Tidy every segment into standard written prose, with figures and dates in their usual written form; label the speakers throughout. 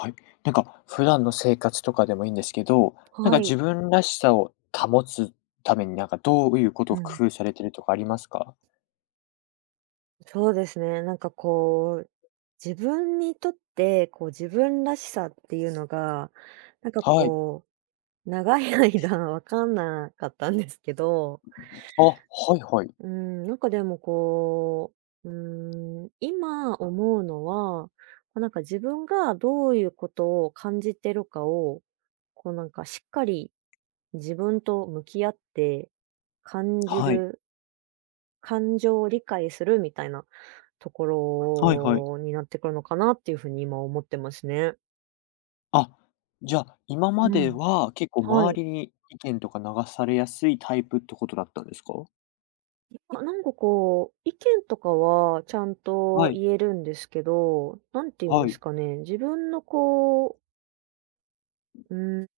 Speaker 1: はい。なんか普段の生活とかでもいいんですけど、なん
Speaker 2: は
Speaker 1: か
Speaker 2: い。
Speaker 1: 自分らしさを保つために、なんかどういうこ
Speaker 2: う
Speaker 1: とを
Speaker 2: ん、
Speaker 1: 工夫されてるとかありますか？
Speaker 2: そうですね。自分にとって、こう自分らしさっていうのが、なんか
Speaker 1: はい。
Speaker 2: こ長い間 わかんなかったんですけど、
Speaker 1: あ、はいはい。
Speaker 2: うん、なんかでもう、う今思うのは、なんか自分がどういうことを感じてるかを、しっかり自分と向き合って感じ
Speaker 1: はい。
Speaker 2: る感情を理解するみたいなとこ
Speaker 1: はいはい。
Speaker 2: ろになってくるのかなっていうふうに今思ってますね。
Speaker 1: あ、じゃあ、今ま
Speaker 2: う
Speaker 1: で
Speaker 2: ん。
Speaker 1: は結構
Speaker 2: は
Speaker 1: 周
Speaker 2: い。
Speaker 1: りに意見とか流されやすいタイプってことだったんですか？
Speaker 2: あ、意見とかはちゃんと
Speaker 1: はい。
Speaker 2: 言えるんですけど、なんて言うん
Speaker 1: は
Speaker 2: です
Speaker 1: い。
Speaker 2: かね、自分のう、うん、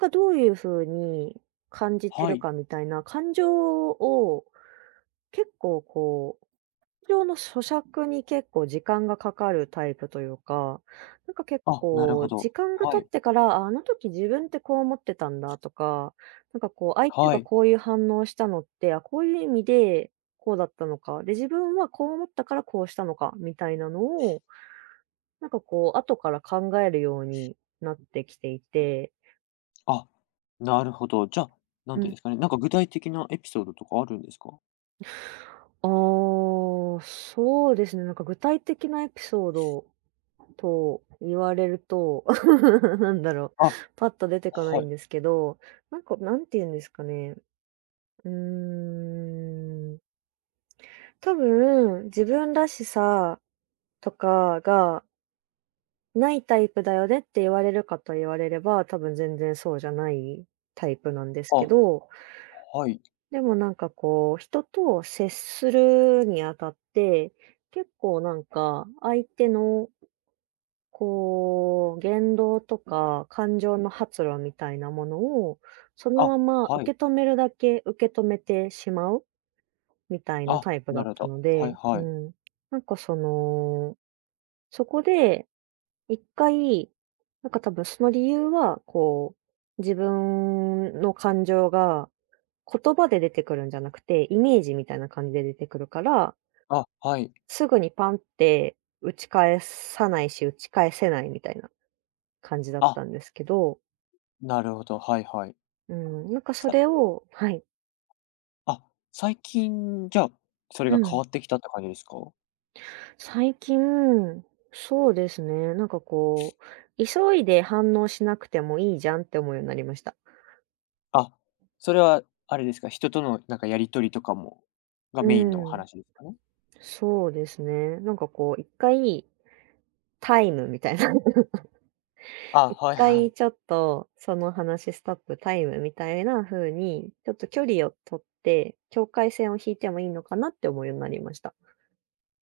Speaker 2: がどういうふうに感じて
Speaker 1: は
Speaker 2: る
Speaker 1: い。
Speaker 2: かみたいな感情を結構こう、通常の咀嚼に結構時間がかかるタイプというか、なんか結
Speaker 1: あ、なる
Speaker 2: 構
Speaker 1: ほ
Speaker 2: 時
Speaker 1: ど。
Speaker 2: 間が経
Speaker 1: はい。
Speaker 2: ってから、ああの時自分ってこう思ってたんだとか、相手
Speaker 1: は
Speaker 2: が
Speaker 1: い。
Speaker 2: こういう反応したのって、あ、こういう意味でこうだったのか、で、自分はこう思ったからこうしたのかみたいなのを、後から考えるようになってきていて、
Speaker 1: あ、なるほど。じゃあ、なん
Speaker 2: う
Speaker 1: ていう
Speaker 2: ん。
Speaker 1: んですかね、なんか具体的なエピソードとかあるんですか？
Speaker 2: ああ、そうですね、なんか具体的なエピソードと言われると、なんだろ
Speaker 1: あ、
Speaker 2: う、パッと出てこない
Speaker 1: は
Speaker 2: ん
Speaker 1: い。
Speaker 2: ですけど、なんか、なんて言うんですかね。うーん、多分、自分らしさとかがないタイプだよねって言われるかと言われれば、多分全然そうじゃないタイプなんですけ
Speaker 1: あ、
Speaker 2: ど、
Speaker 1: はい。
Speaker 2: でも人と接するにあたって、結構なんか相手の言動とか感情の発露みたいなものを、その
Speaker 1: あ、
Speaker 2: まま
Speaker 1: は
Speaker 2: 受
Speaker 1: い。
Speaker 2: け止めるだけ受け止めてしまうみたいな
Speaker 1: あ、
Speaker 2: タイプだ
Speaker 1: な
Speaker 2: っ
Speaker 1: るほ
Speaker 2: た
Speaker 1: ど。
Speaker 2: の
Speaker 1: はい
Speaker 2: で、う
Speaker 1: はい。
Speaker 2: ん。なんかその、そこで一回、多分その理由は、自分の感情が言葉で出てくるんじゃなくて、イメージみたいな感じで出てくるから、
Speaker 1: あ、はい。
Speaker 2: すぐにパンって打ち返さないし、打ち返せないみたいな感じだっ
Speaker 1: あ、
Speaker 2: たんですけど、
Speaker 1: なるほど、はいはい。
Speaker 2: うん、なんかそ
Speaker 1: さ
Speaker 2: れをはい、
Speaker 1: あ、最近、じゃあ、それ
Speaker 2: う
Speaker 1: が変
Speaker 2: ん。
Speaker 1: わってきたって感じですか？
Speaker 2: 最近、そうですね、急いで反応しなくてもいいじゃんって思うようになりました。
Speaker 1: あ、それはあれですか、人とのなんかやり取りとかもが
Speaker 2: う
Speaker 1: メインの
Speaker 2: ん、
Speaker 1: 話ですかね？
Speaker 2: そうですね。なんかこう一回タイムみたいな、
Speaker 1: あ、
Speaker 2: 一
Speaker 1: はいは
Speaker 2: 回
Speaker 1: い。
Speaker 2: ちょっと、その話ストップタイムみたいな風に、ちょっと距離を取って、境界線を引いてもいいのかなって思うようになりました。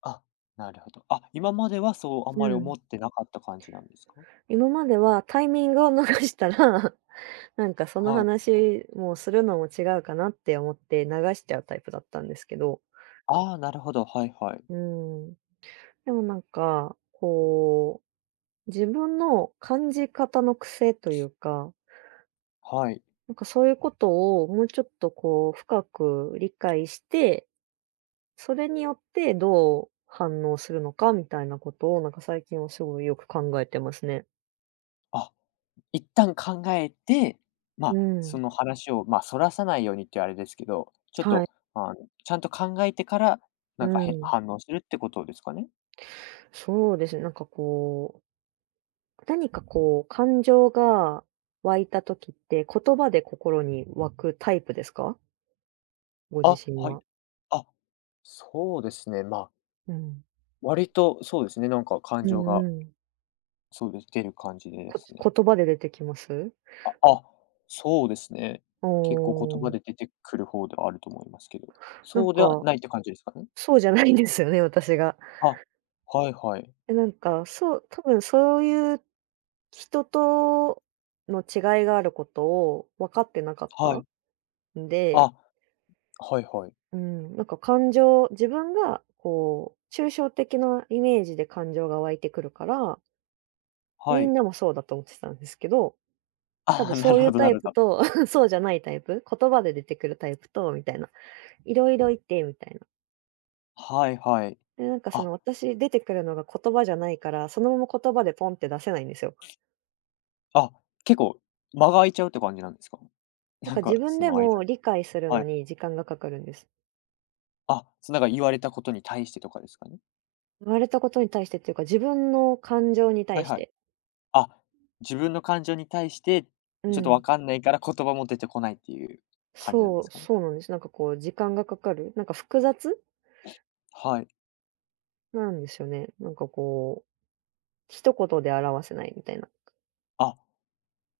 Speaker 1: あ、なるほど。あ、今まではそうあん
Speaker 2: う
Speaker 1: まり思
Speaker 2: ん。
Speaker 1: ってなかった感じなんですか？
Speaker 2: 今まではタイミングを逃したら、なんかその
Speaker 1: はい。
Speaker 2: 話、もうするのも違うかなって思って流しちゃうタイプだったんですけど、
Speaker 1: ああ、なるほど、はいはい。
Speaker 2: うん。でもなんか、自分の感じ方の癖というか、
Speaker 1: はい。
Speaker 2: なんかそういうことをもうちょっとこう深く理解して、それによってどう反応するのかみたいなことを、なんか最近はすごいよく考えてますね。
Speaker 1: あ一旦考えて、ま
Speaker 2: う
Speaker 1: あ、そ
Speaker 2: ん。
Speaker 1: の話を、まあ、そらさないようにって言うあれですけど、ちょっ
Speaker 2: は
Speaker 1: と、
Speaker 2: い。
Speaker 1: あの、ちゃんと考えてから、
Speaker 2: う
Speaker 1: なんか、へ
Speaker 2: ん。
Speaker 1: 反応するってことですかね？
Speaker 2: そうですね、何かこう感情が湧いた時って、言葉で心に湧くタイプですか？ご
Speaker 1: あ、
Speaker 2: 自身
Speaker 1: はい。
Speaker 2: は。
Speaker 1: あ、そうですね、まあ、
Speaker 2: うん。
Speaker 1: 割とそうですね、なんか感
Speaker 2: う
Speaker 1: 情
Speaker 2: ん
Speaker 1: が、
Speaker 2: うん。
Speaker 1: そうです、出る感じでで
Speaker 2: こ
Speaker 1: すね。
Speaker 2: 言葉で出てきます？
Speaker 1: あ、あ、そうですね。
Speaker 2: お
Speaker 1: 結構言葉
Speaker 2: お、
Speaker 1: で出てくる方ではあると思いますけど。
Speaker 2: なん
Speaker 1: そうでは
Speaker 2: か、
Speaker 1: ないって感じですかね？
Speaker 2: そうじゃないんですよね、私が。
Speaker 1: あ、はいはい。
Speaker 2: え、なんか、そう、多分そういう人との違いがあることを分かってなかっ
Speaker 1: は
Speaker 2: た
Speaker 1: い。
Speaker 2: んで、
Speaker 1: あ、はいはい。
Speaker 2: うん、なんか感情、自分がこう、抽象的なイメージで感情が湧いてくるから、
Speaker 1: は
Speaker 2: みん
Speaker 1: い。
Speaker 2: なもそうだと思ってたんですけど、多
Speaker 1: あ
Speaker 2: 分
Speaker 1: あ、なる
Speaker 2: そうい
Speaker 1: ほ
Speaker 2: う
Speaker 1: ど
Speaker 2: タ
Speaker 1: な
Speaker 2: イ
Speaker 1: る
Speaker 2: プ
Speaker 1: ほど。
Speaker 2: と、そうじゃないタイプ、言葉で出てくるタイプと、みたいな。いろいろいて、みたいな。
Speaker 1: はいはい。
Speaker 2: で、なんかその
Speaker 1: あ、
Speaker 2: 私出てくるのが言葉じゃないから、そのまま言葉でポンって出せないんですよ。
Speaker 1: あ、結構間が空いちゃうって感じなんですか？
Speaker 2: なん
Speaker 1: な
Speaker 2: か
Speaker 1: ん
Speaker 2: 自
Speaker 1: か
Speaker 2: 分
Speaker 1: そ
Speaker 2: で
Speaker 1: の間
Speaker 2: も理解する
Speaker 1: は
Speaker 2: の
Speaker 1: い。
Speaker 2: に時間がかかるんです。
Speaker 1: あ、そ、なんか言われたことに対してとかですかね？
Speaker 2: 言われたことに対してっていうか、自分の感情に
Speaker 1: はい
Speaker 2: 対し
Speaker 1: はい。
Speaker 2: て。
Speaker 1: あ、自分の感情に対して、ち
Speaker 2: う
Speaker 1: ょっとわ
Speaker 2: ん。
Speaker 1: かんないから言葉も出てこないっていう感じなんですかね？
Speaker 2: そうなんです。時間がかかる。なんか複雑
Speaker 1: はい。
Speaker 2: なんですよね。一言で表せないみたいな。
Speaker 1: あ、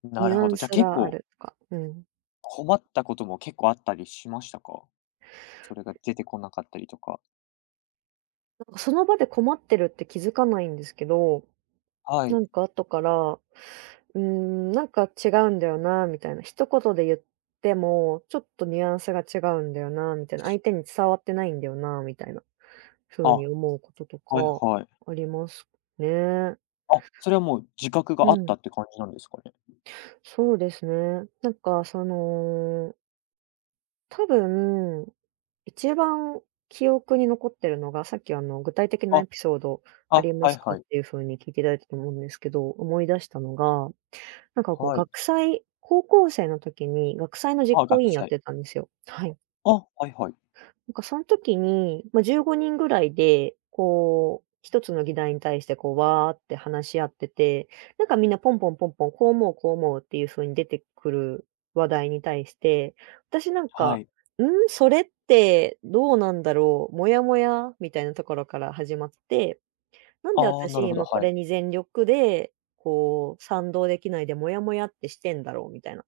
Speaker 1: な
Speaker 2: ニ
Speaker 1: る
Speaker 2: ュア
Speaker 1: ほ
Speaker 2: ン
Speaker 1: ど。じゃ、
Speaker 2: ス
Speaker 1: 結
Speaker 2: があ
Speaker 1: 構
Speaker 2: るとか。うん。
Speaker 1: 困ったことも結構あったりしましたか？それが出てこなかったりとか。
Speaker 2: なんかその場で困ってるって気づかないんですけど、
Speaker 1: は
Speaker 2: な
Speaker 1: い。
Speaker 2: んか後から、うーん、なんか違うんだよなみたいな、一言で言っても、ちょっとニュアンスが違うんだよなみたいな、相手に伝わってないんだよなみたいな
Speaker 1: あ、
Speaker 2: 風に思うことと
Speaker 1: はい
Speaker 2: か
Speaker 1: はい。
Speaker 2: ありますね。
Speaker 1: あ、それはもう自覚
Speaker 2: う
Speaker 1: があっ
Speaker 2: ん、
Speaker 1: たって感じなんですかね？
Speaker 2: そうですね。多分、一番記憶に残ってるのが、さっきあの具体的なエ
Speaker 1: あ、
Speaker 2: ピソードあ
Speaker 1: あ、
Speaker 2: りま
Speaker 1: はい
Speaker 2: すか
Speaker 1: は
Speaker 2: っ
Speaker 1: い。
Speaker 2: ていう風に聞いていただいたと思うんですけど、思い出したのが、なんかこう
Speaker 1: はい。
Speaker 2: 学祭高校生の時に学祭の実
Speaker 1: あ、
Speaker 2: 行委
Speaker 1: 学
Speaker 2: 員やっ
Speaker 1: 祭。
Speaker 2: てたんですよ。はい。
Speaker 1: あ、はいはい。
Speaker 2: なんかその時に、まあ、15人ぐらいで、こう、一つの議題に対してこうわーって話し合ってて、なんかみんなポンポンポンポン、こう思うこう思うっていう風に出てくる話題に対して、私なん
Speaker 1: は
Speaker 2: か、
Speaker 1: い。
Speaker 2: 「ん？それってどうなんだろう？モヤモヤ」みたいなところから始まって、なんで
Speaker 1: ああ、なる
Speaker 2: 私
Speaker 1: ほど、
Speaker 2: 今こ
Speaker 1: はい。
Speaker 2: れに全力でこう賛同できないでもやもやってしてんだろうみたいな。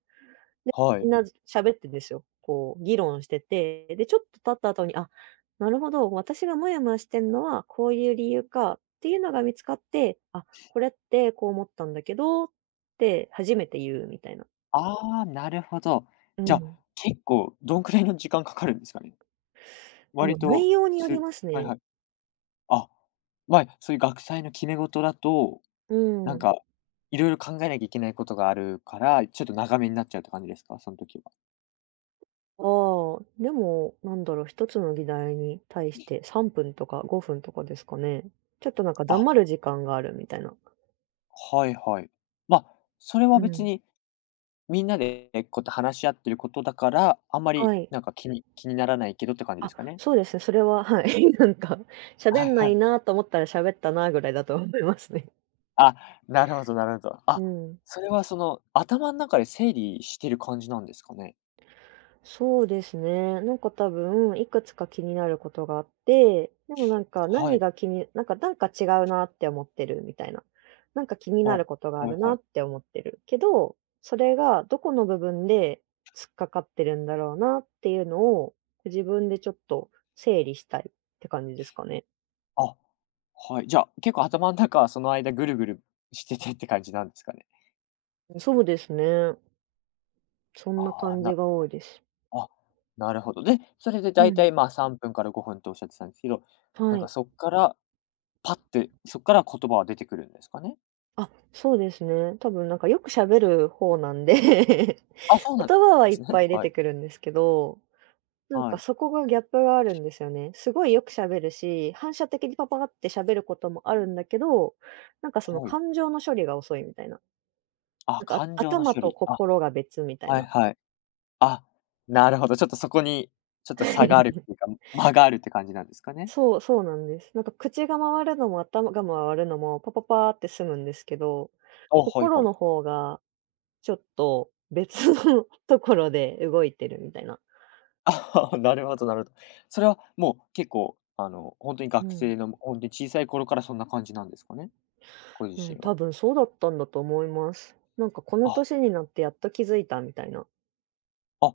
Speaker 1: は
Speaker 2: みん
Speaker 1: い。
Speaker 2: な喋ってんですよ。こう議論してて、で、ちょっと経った後に、あ、なるほど、私がモヤモヤしてんのはこういう理由かっていうのが見つかって、あ、これってこう思ったんだけどって初めて言うみたいな。
Speaker 1: ああ、なるほど。
Speaker 2: う
Speaker 1: じゃ、あ、
Speaker 2: ん。
Speaker 1: 結構どんくらいの時間かかるんですかね？
Speaker 2: でも
Speaker 1: 割と、
Speaker 2: 内容によ
Speaker 1: す、
Speaker 2: ります
Speaker 1: はい
Speaker 2: ね。
Speaker 1: はい。あ、まあ、そういう学祭の決め事だと、
Speaker 2: う
Speaker 1: なん
Speaker 2: ん。
Speaker 1: か、いろいろ考えなきゃいけないことがあるから、ちょっと長めになっちゃうって感じですか？その時は。
Speaker 2: ああ、でも、なんだろう、一つの議題に対して3分とか5分とかですかね。ちょっとなんか
Speaker 1: あ、
Speaker 2: 黙る時間があるみたいな。
Speaker 1: はいはい。ま、あ、それは
Speaker 2: う
Speaker 1: 別
Speaker 2: ん。
Speaker 1: にみんなでこうやって話し合ってることだから、あんまり
Speaker 2: はい。
Speaker 1: なんか気に気にならないけどって感じで
Speaker 2: あ、
Speaker 1: すかね？
Speaker 2: そうですね、それは、はい、なんか、喋
Speaker 1: はい
Speaker 2: んな
Speaker 1: は
Speaker 2: い
Speaker 1: い。
Speaker 2: なと思ったら喋ったなぐらいだと思いますね。
Speaker 1: あ、なるほどなるほど。
Speaker 2: う
Speaker 1: あ、
Speaker 2: ん。
Speaker 1: それはその、頭の中で整理してる感じなんですかね？
Speaker 2: そうですね。なんか多分、いくつか気になることがあって、でもなんか
Speaker 1: は
Speaker 2: 何
Speaker 1: い。
Speaker 2: が気になんかなんか違うなって思ってるみたいな。なんか気に
Speaker 1: あ、
Speaker 2: な
Speaker 1: は
Speaker 2: ることがあ
Speaker 1: い
Speaker 2: るな
Speaker 1: は
Speaker 2: っ
Speaker 1: い。
Speaker 2: て思ってるけど、それがどこの部分で突っかかってるんだろうなっていうのを、自分でちょっと整理したいって感じですかね。
Speaker 1: あ、はい。じゃあ、結構頭の中はその間ぐるぐるしててって感じなんですかね？
Speaker 2: そうですね。そんな
Speaker 1: ああ、
Speaker 2: 感じ
Speaker 1: な
Speaker 2: が多いです。
Speaker 1: あ、なるほど。で、それでだ
Speaker 2: う
Speaker 1: いた
Speaker 2: ん、
Speaker 1: い、まあ、3分から5分とおっしゃってたんですけど、
Speaker 2: は
Speaker 1: なんか
Speaker 2: い。
Speaker 1: そっから、パッて、そっから言葉は出てくるんですかね？
Speaker 2: あ、そうですね。多分なんかよく喋る方なんで
Speaker 1: あ、そうなん
Speaker 2: 言葉は
Speaker 1: で
Speaker 2: いっ
Speaker 1: すね。
Speaker 2: ぱ い出
Speaker 1: は
Speaker 2: て
Speaker 1: い。
Speaker 2: くるんですけど、なん
Speaker 1: は
Speaker 2: か
Speaker 1: い。
Speaker 2: そこがギャップがあるんですよね。すごいよく喋るし、反射的にパパって喋ることもあるんだけど、なんかその
Speaker 1: はい。
Speaker 2: 感情の処理が遅いみたいな。な
Speaker 1: あ、
Speaker 2: んかあ
Speaker 1: 感情の
Speaker 2: 頭
Speaker 1: 処
Speaker 2: と
Speaker 1: 理。あ、
Speaker 2: 心が別みたい
Speaker 1: はい
Speaker 2: な。
Speaker 1: はい。あ、なるほど、ちょっとそこに、ちょっと差があるっていう か、間があるって感じなんですかね？
Speaker 2: そうなんです。なんか口が回るのも頭が回るのもパパパーって済むんですけど、
Speaker 1: お、はい
Speaker 2: 心
Speaker 1: はい。
Speaker 2: の方がちょっと別の ところで動いてるみたいな。
Speaker 1: ああ、なるほどなるほど。それはもう結構、ほんとに
Speaker 2: う
Speaker 1: 学
Speaker 2: ん。
Speaker 1: 生のほんとに小さい頃からそんな感じなんですかね？ご自
Speaker 2: うん、
Speaker 1: 身
Speaker 2: 多
Speaker 1: は。
Speaker 2: 分そうだったんだと思います。なんかこの
Speaker 1: あ、
Speaker 2: 年になってやっと気づいたみたいな。
Speaker 1: あ、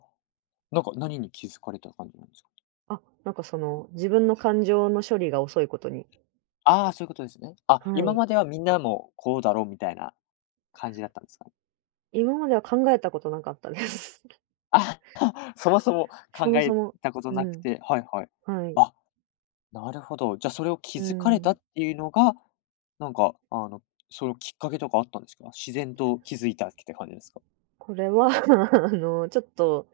Speaker 1: なんか何に気づかれた感じなんですか？
Speaker 2: あ、なんかその自分の感情の処理が遅いことに。
Speaker 1: ああ、そういうことですね。あ、
Speaker 2: は
Speaker 1: 今
Speaker 2: い。
Speaker 1: まではみんなもこうだろうみたいな感じだったんですかね？
Speaker 2: 今までは考えたことなかったです。
Speaker 1: あ、そもそも考
Speaker 2: そもそ
Speaker 1: え
Speaker 2: も。
Speaker 1: たこと
Speaker 2: う
Speaker 1: なく
Speaker 2: ん。
Speaker 1: てはいはい。
Speaker 2: はい。
Speaker 1: あなるほど。じゃ、あそれを気
Speaker 2: う
Speaker 1: づかれた
Speaker 2: ん。
Speaker 1: っていうのが、なんか、そのきっかけとかあったんですか？自然と気づいたって感じですか？
Speaker 2: これは ちょっと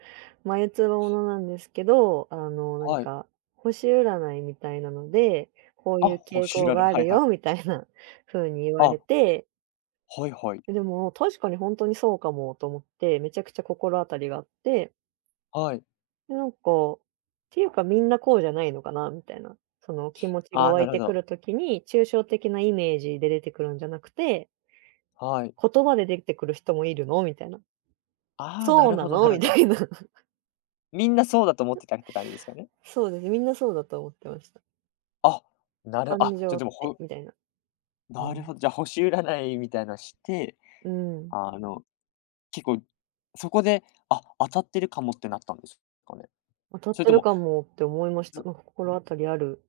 Speaker 2: 前つばものなんですけど、
Speaker 1: はい。
Speaker 2: 星占いみたいなので、こう
Speaker 1: あ、
Speaker 2: いう傾
Speaker 1: 星
Speaker 2: 向
Speaker 1: 占い、
Speaker 2: があ
Speaker 1: は
Speaker 2: る
Speaker 1: いはい。
Speaker 2: よみたいな風 に言わ
Speaker 1: あ、
Speaker 2: れて、
Speaker 1: はいはい。
Speaker 2: でも確かに本当にそうかもと思って、めちゃくちゃ心当たりがあって、
Speaker 1: はい。
Speaker 2: で、なんか、っていうかみんなこうじゃないのかなみたいな、その気持ち
Speaker 1: あ
Speaker 2: が
Speaker 1: あ、
Speaker 2: 湧
Speaker 1: な
Speaker 2: い
Speaker 1: るほ
Speaker 2: てく
Speaker 1: ど。
Speaker 2: るときに、抽象的なイメージで出てくるんじゃなくて、
Speaker 1: はい。
Speaker 2: 言葉で出てくる人もいるのみたいな。
Speaker 1: ああ、な
Speaker 2: そう
Speaker 1: る
Speaker 2: な
Speaker 1: ほどな
Speaker 2: の
Speaker 1: る
Speaker 2: み
Speaker 1: ほ
Speaker 2: た
Speaker 1: ど。
Speaker 2: いな。
Speaker 1: みんなそうだと思ってたって感じですかね？
Speaker 2: そうですね、みんなそうだと思ってました。
Speaker 1: あ、なる
Speaker 2: 感
Speaker 1: あ、
Speaker 2: 情
Speaker 1: じゃ、
Speaker 2: っ
Speaker 1: でも、
Speaker 2: て、
Speaker 1: ほ
Speaker 2: みたいな。う
Speaker 1: なる
Speaker 2: ん。
Speaker 1: ほど、じゃ、あ星占いみたいなのして、
Speaker 2: うん。
Speaker 1: あの、結構そこで、あ、当たってるかもってなったんですかね？
Speaker 2: 当たっ
Speaker 1: それ
Speaker 2: て
Speaker 1: と
Speaker 2: る
Speaker 1: も
Speaker 2: かもって思いました。なんか心当たりある。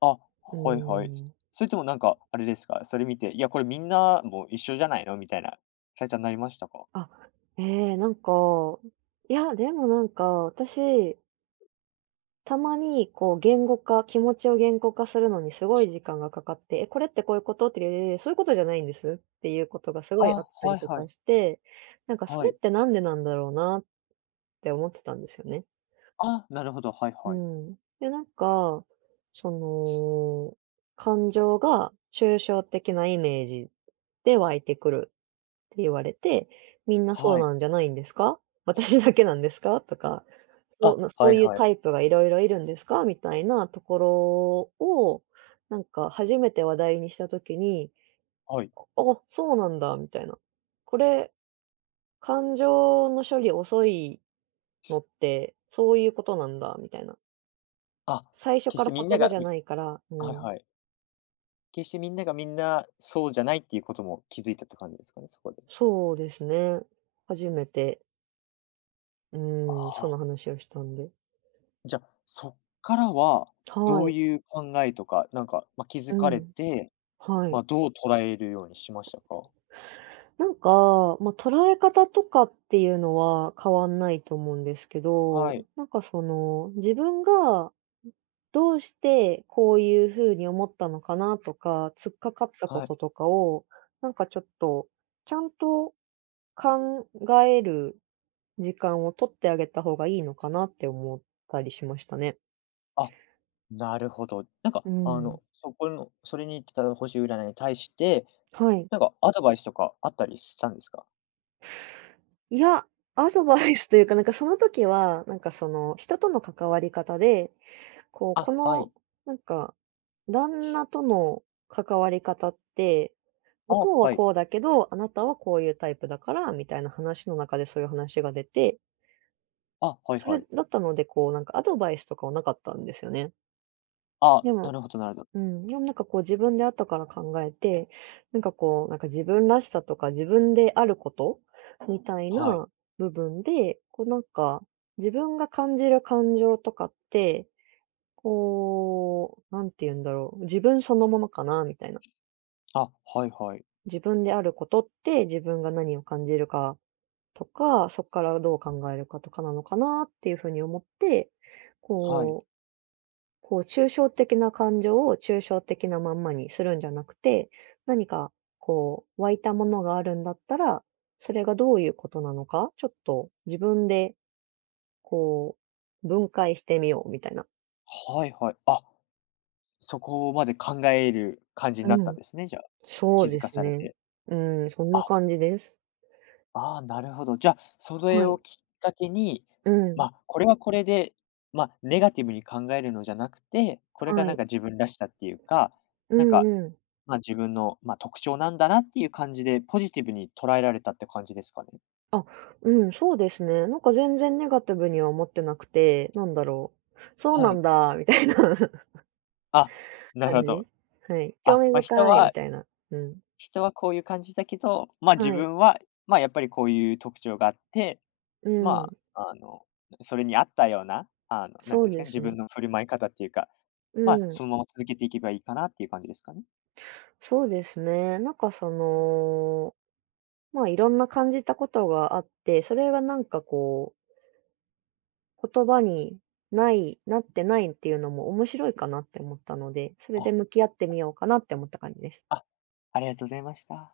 Speaker 1: あ、は
Speaker 2: うー
Speaker 1: いはい。す
Speaker 2: ん。
Speaker 1: それともなんか、あれですか、それ見て、いや、これみんなもう一緒じゃないのみたいな、さいちゃんなりましたか？
Speaker 2: あ、ええ、なんか、いや、でもなんか、私、たまにこう言語化、気持ちを言語化するのにすごい時間がかかって、え、これってこういうこと？って言われて、そういうことじゃないんですっていうことがすごいあ
Speaker 1: あ、
Speaker 2: ったり
Speaker 1: はい
Speaker 2: と
Speaker 1: は
Speaker 2: か
Speaker 1: い。
Speaker 2: して、なんかそ
Speaker 1: は
Speaker 2: れ
Speaker 1: い。
Speaker 2: ってなんでなんだろうなって思ってたんですよね。
Speaker 1: あ、なるほど、はい
Speaker 2: う
Speaker 1: はい。
Speaker 2: ん。で、なんか、その、感情が抽象的なイメージで湧いてくるって言われて、みんなそう
Speaker 1: はい。
Speaker 2: なんじゃないんですか？私だけなんですか？とか、そ
Speaker 1: あ、
Speaker 2: うなそ
Speaker 1: は
Speaker 2: う
Speaker 1: い
Speaker 2: いう
Speaker 1: はい。
Speaker 2: タイプがいろいろいるんですか？みたいなところを、なんか初めて話題にした時に、
Speaker 1: はい。
Speaker 2: あ、そうなんだみたいな。これ、感情の処理遅いのってそういうことなんだみたいな。
Speaker 1: あ、
Speaker 2: 最初
Speaker 1: 決
Speaker 2: か
Speaker 1: して
Speaker 2: ら
Speaker 1: みんな
Speaker 2: 言葉
Speaker 1: が
Speaker 2: じゃ
Speaker 1: み
Speaker 2: ないから。う
Speaker 1: はい
Speaker 2: ん。
Speaker 1: はい。決してみんながみんなそうじゃないっていうことも気づいたって感じですかね、そこで。
Speaker 2: そうですね。初めて、
Speaker 1: あ
Speaker 2: うん、そ
Speaker 1: あ、
Speaker 2: の話をしたんで。
Speaker 1: じゃ、そっからは、ど
Speaker 2: は
Speaker 1: う
Speaker 2: い。
Speaker 1: いう考えとか、なんか、ま、気
Speaker 2: う
Speaker 1: づかれ
Speaker 2: ん。
Speaker 1: て、
Speaker 2: はい。
Speaker 1: ま、どう捉えるようにしましたか？
Speaker 2: なんか、捉え方とかっていうのは変わんないと思うんですけ
Speaker 1: は
Speaker 2: ど、
Speaker 1: い、
Speaker 2: 自分がどうしてこういう風に思ったのかなとか、突っかかったこ
Speaker 1: はい。
Speaker 2: ととかを、なんかちょっと、ちゃんと考える時間を取ってあげた方がいいのかなって思ったりしましたね。
Speaker 1: あ、なるほど。なんか、
Speaker 2: うん。
Speaker 1: そこのそれに行ってた星占いに対して、
Speaker 2: はい。
Speaker 1: なんかアドバイスとかあったりしたんですか？
Speaker 2: いや、アドバイスというか、その時は、人との関わり方でこう、こ
Speaker 1: あ、は
Speaker 2: の、
Speaker 1: い。
Speaker 2: なんか、旦那との関わり方って、向
Speaker 1: あ、
Speaker 2: こうは
Speaker 1: はい。
Speaker 2: こうだけど、あなたはこういうタイプだから、みたいな話の中でそういう話が出て、
Speaker 1: あ、はい
Speaker 2: そ
Speaker 1: は
Speaker 2: れ
Speaker 1: い。
Speaker 2: だったので、こう、なんかアドバイスとかはなかったんですよね。
Speaker 1: あ、
Speaker 2: でも、
Speaker 1: なるほどなるほど。
Speaker 2: うん、でもなんかこう自分であったから考えて、自分らしさとか自分であることみたい
Speaker 1: はい。
Speaker 2: な部分で、自分が感じる感情とかって、こう、なんて言うんだろう、自分そのものかなみたいな。
Speaker 1: あ、はいはい。
Speaker 2: 自分であることって、自分が何を感じるかとか、そこからどう考えるかとかなのかなっていうふうに思って、
Speaker 1: はい。
Speaker 2: こう、こう抽象的な感情を抽象的なまんまにするんじゃなくて、何かこう湧いたものがあるんだったら、それがどういうことなのか、ちょっと自分でこう分解してみようみたいな。
Speaker 1: はいはい。あ、そこまで考える感じ
Speaker 2: う
Speaker 1: になったん
Speaker 2: ん、
Speaker 1: ですね、じゃあ。
Speaker 2: そ
Speaker 1: 気
Speaker 2: う
Speaker 1: づ
Speaker 2: で
Speaker 1: か
Speaker 2: す
Speaker 1: され
Speaker 2: ね。
Speaker 1: て。
Speaker 2: うん、そんな
Speaker 1: あ
Speaker 2: 感じです。
Speaker 1: ああ、なるほど。じゃあ、それ
Speaker 2: はい。
Speaker 1: をきっかけに、
Speaker 2: う
Speaker 1: ま
Speaker 2: ん。
Speaker 1: あ、これはこれで、まあ、ネガティブに考えるのじゃなくて、これが
Speaker 2: は
Speaker 1: なん
Speaker 2: い。
Speaker 1: か自分らしさっていうか、
Speaker 2: う
Speaker 1: なん
Speaker 2: ん
Speaker 1: か、
Speaker 2: うん。
Speaker 1: まあ、自分の、まあ、特徴なんだなっていう感じで、ポジティブに捉えられたって感じですかね？
Speaker 2: あ、うん、そうですね。なんか全然ネガティブには思ってなくて、なんだろう、そう
Speaker 1: は
Speaker 2: な
Speaker 1: い。
Speaker 2: んだみたいな
Speaker 1: あ、なる
Speaker 2: 感
Speaker 1: ほ
Speaker 2: じ。
Speaker 1: ど。
Speaker 2: はい。興
Speaker 1: あ、
Speaker 2: 味
Speaker 1: まあ、人
Speaker 2: 深いみ
Speaker 1: は
Speaker 2: たいな。うん。
Speaker 1: 人はこういう感じだけど、まあ、自
Speaker 2: はい。
Speaker 1: 分は、まあ、やっぱりこういう特徴があって
Speaker 2: うん。
Speaker 1: まあ、それに合ったような、なん
Speaker 2: そ
Speaker 1: ていうん
Speaker 2: う
Speaker 1: ですか
Speaker 2: で
Speaker 1: ね、
Speaker 2: す
Speaker 1: 自分
Speaker 2: ね。
Speaker 1: の振る舞い方っていうか、
Speaker 2: う
Speaker 1: まあ、
Speaker 2: ん。
Speaker 1: そのまま続けていけばいいかなっていう感じですかね。
Speaker 2: そうですね。いろんな感じたことがあって、それがなんかこう、言葉にないなってないっていうのも面白いかなって思ったので、それ
Speaker 1: あ。
Speaker 2: で向き合ってみようかなって思った感じです。
Speaker 1: あ、ありがとうございました。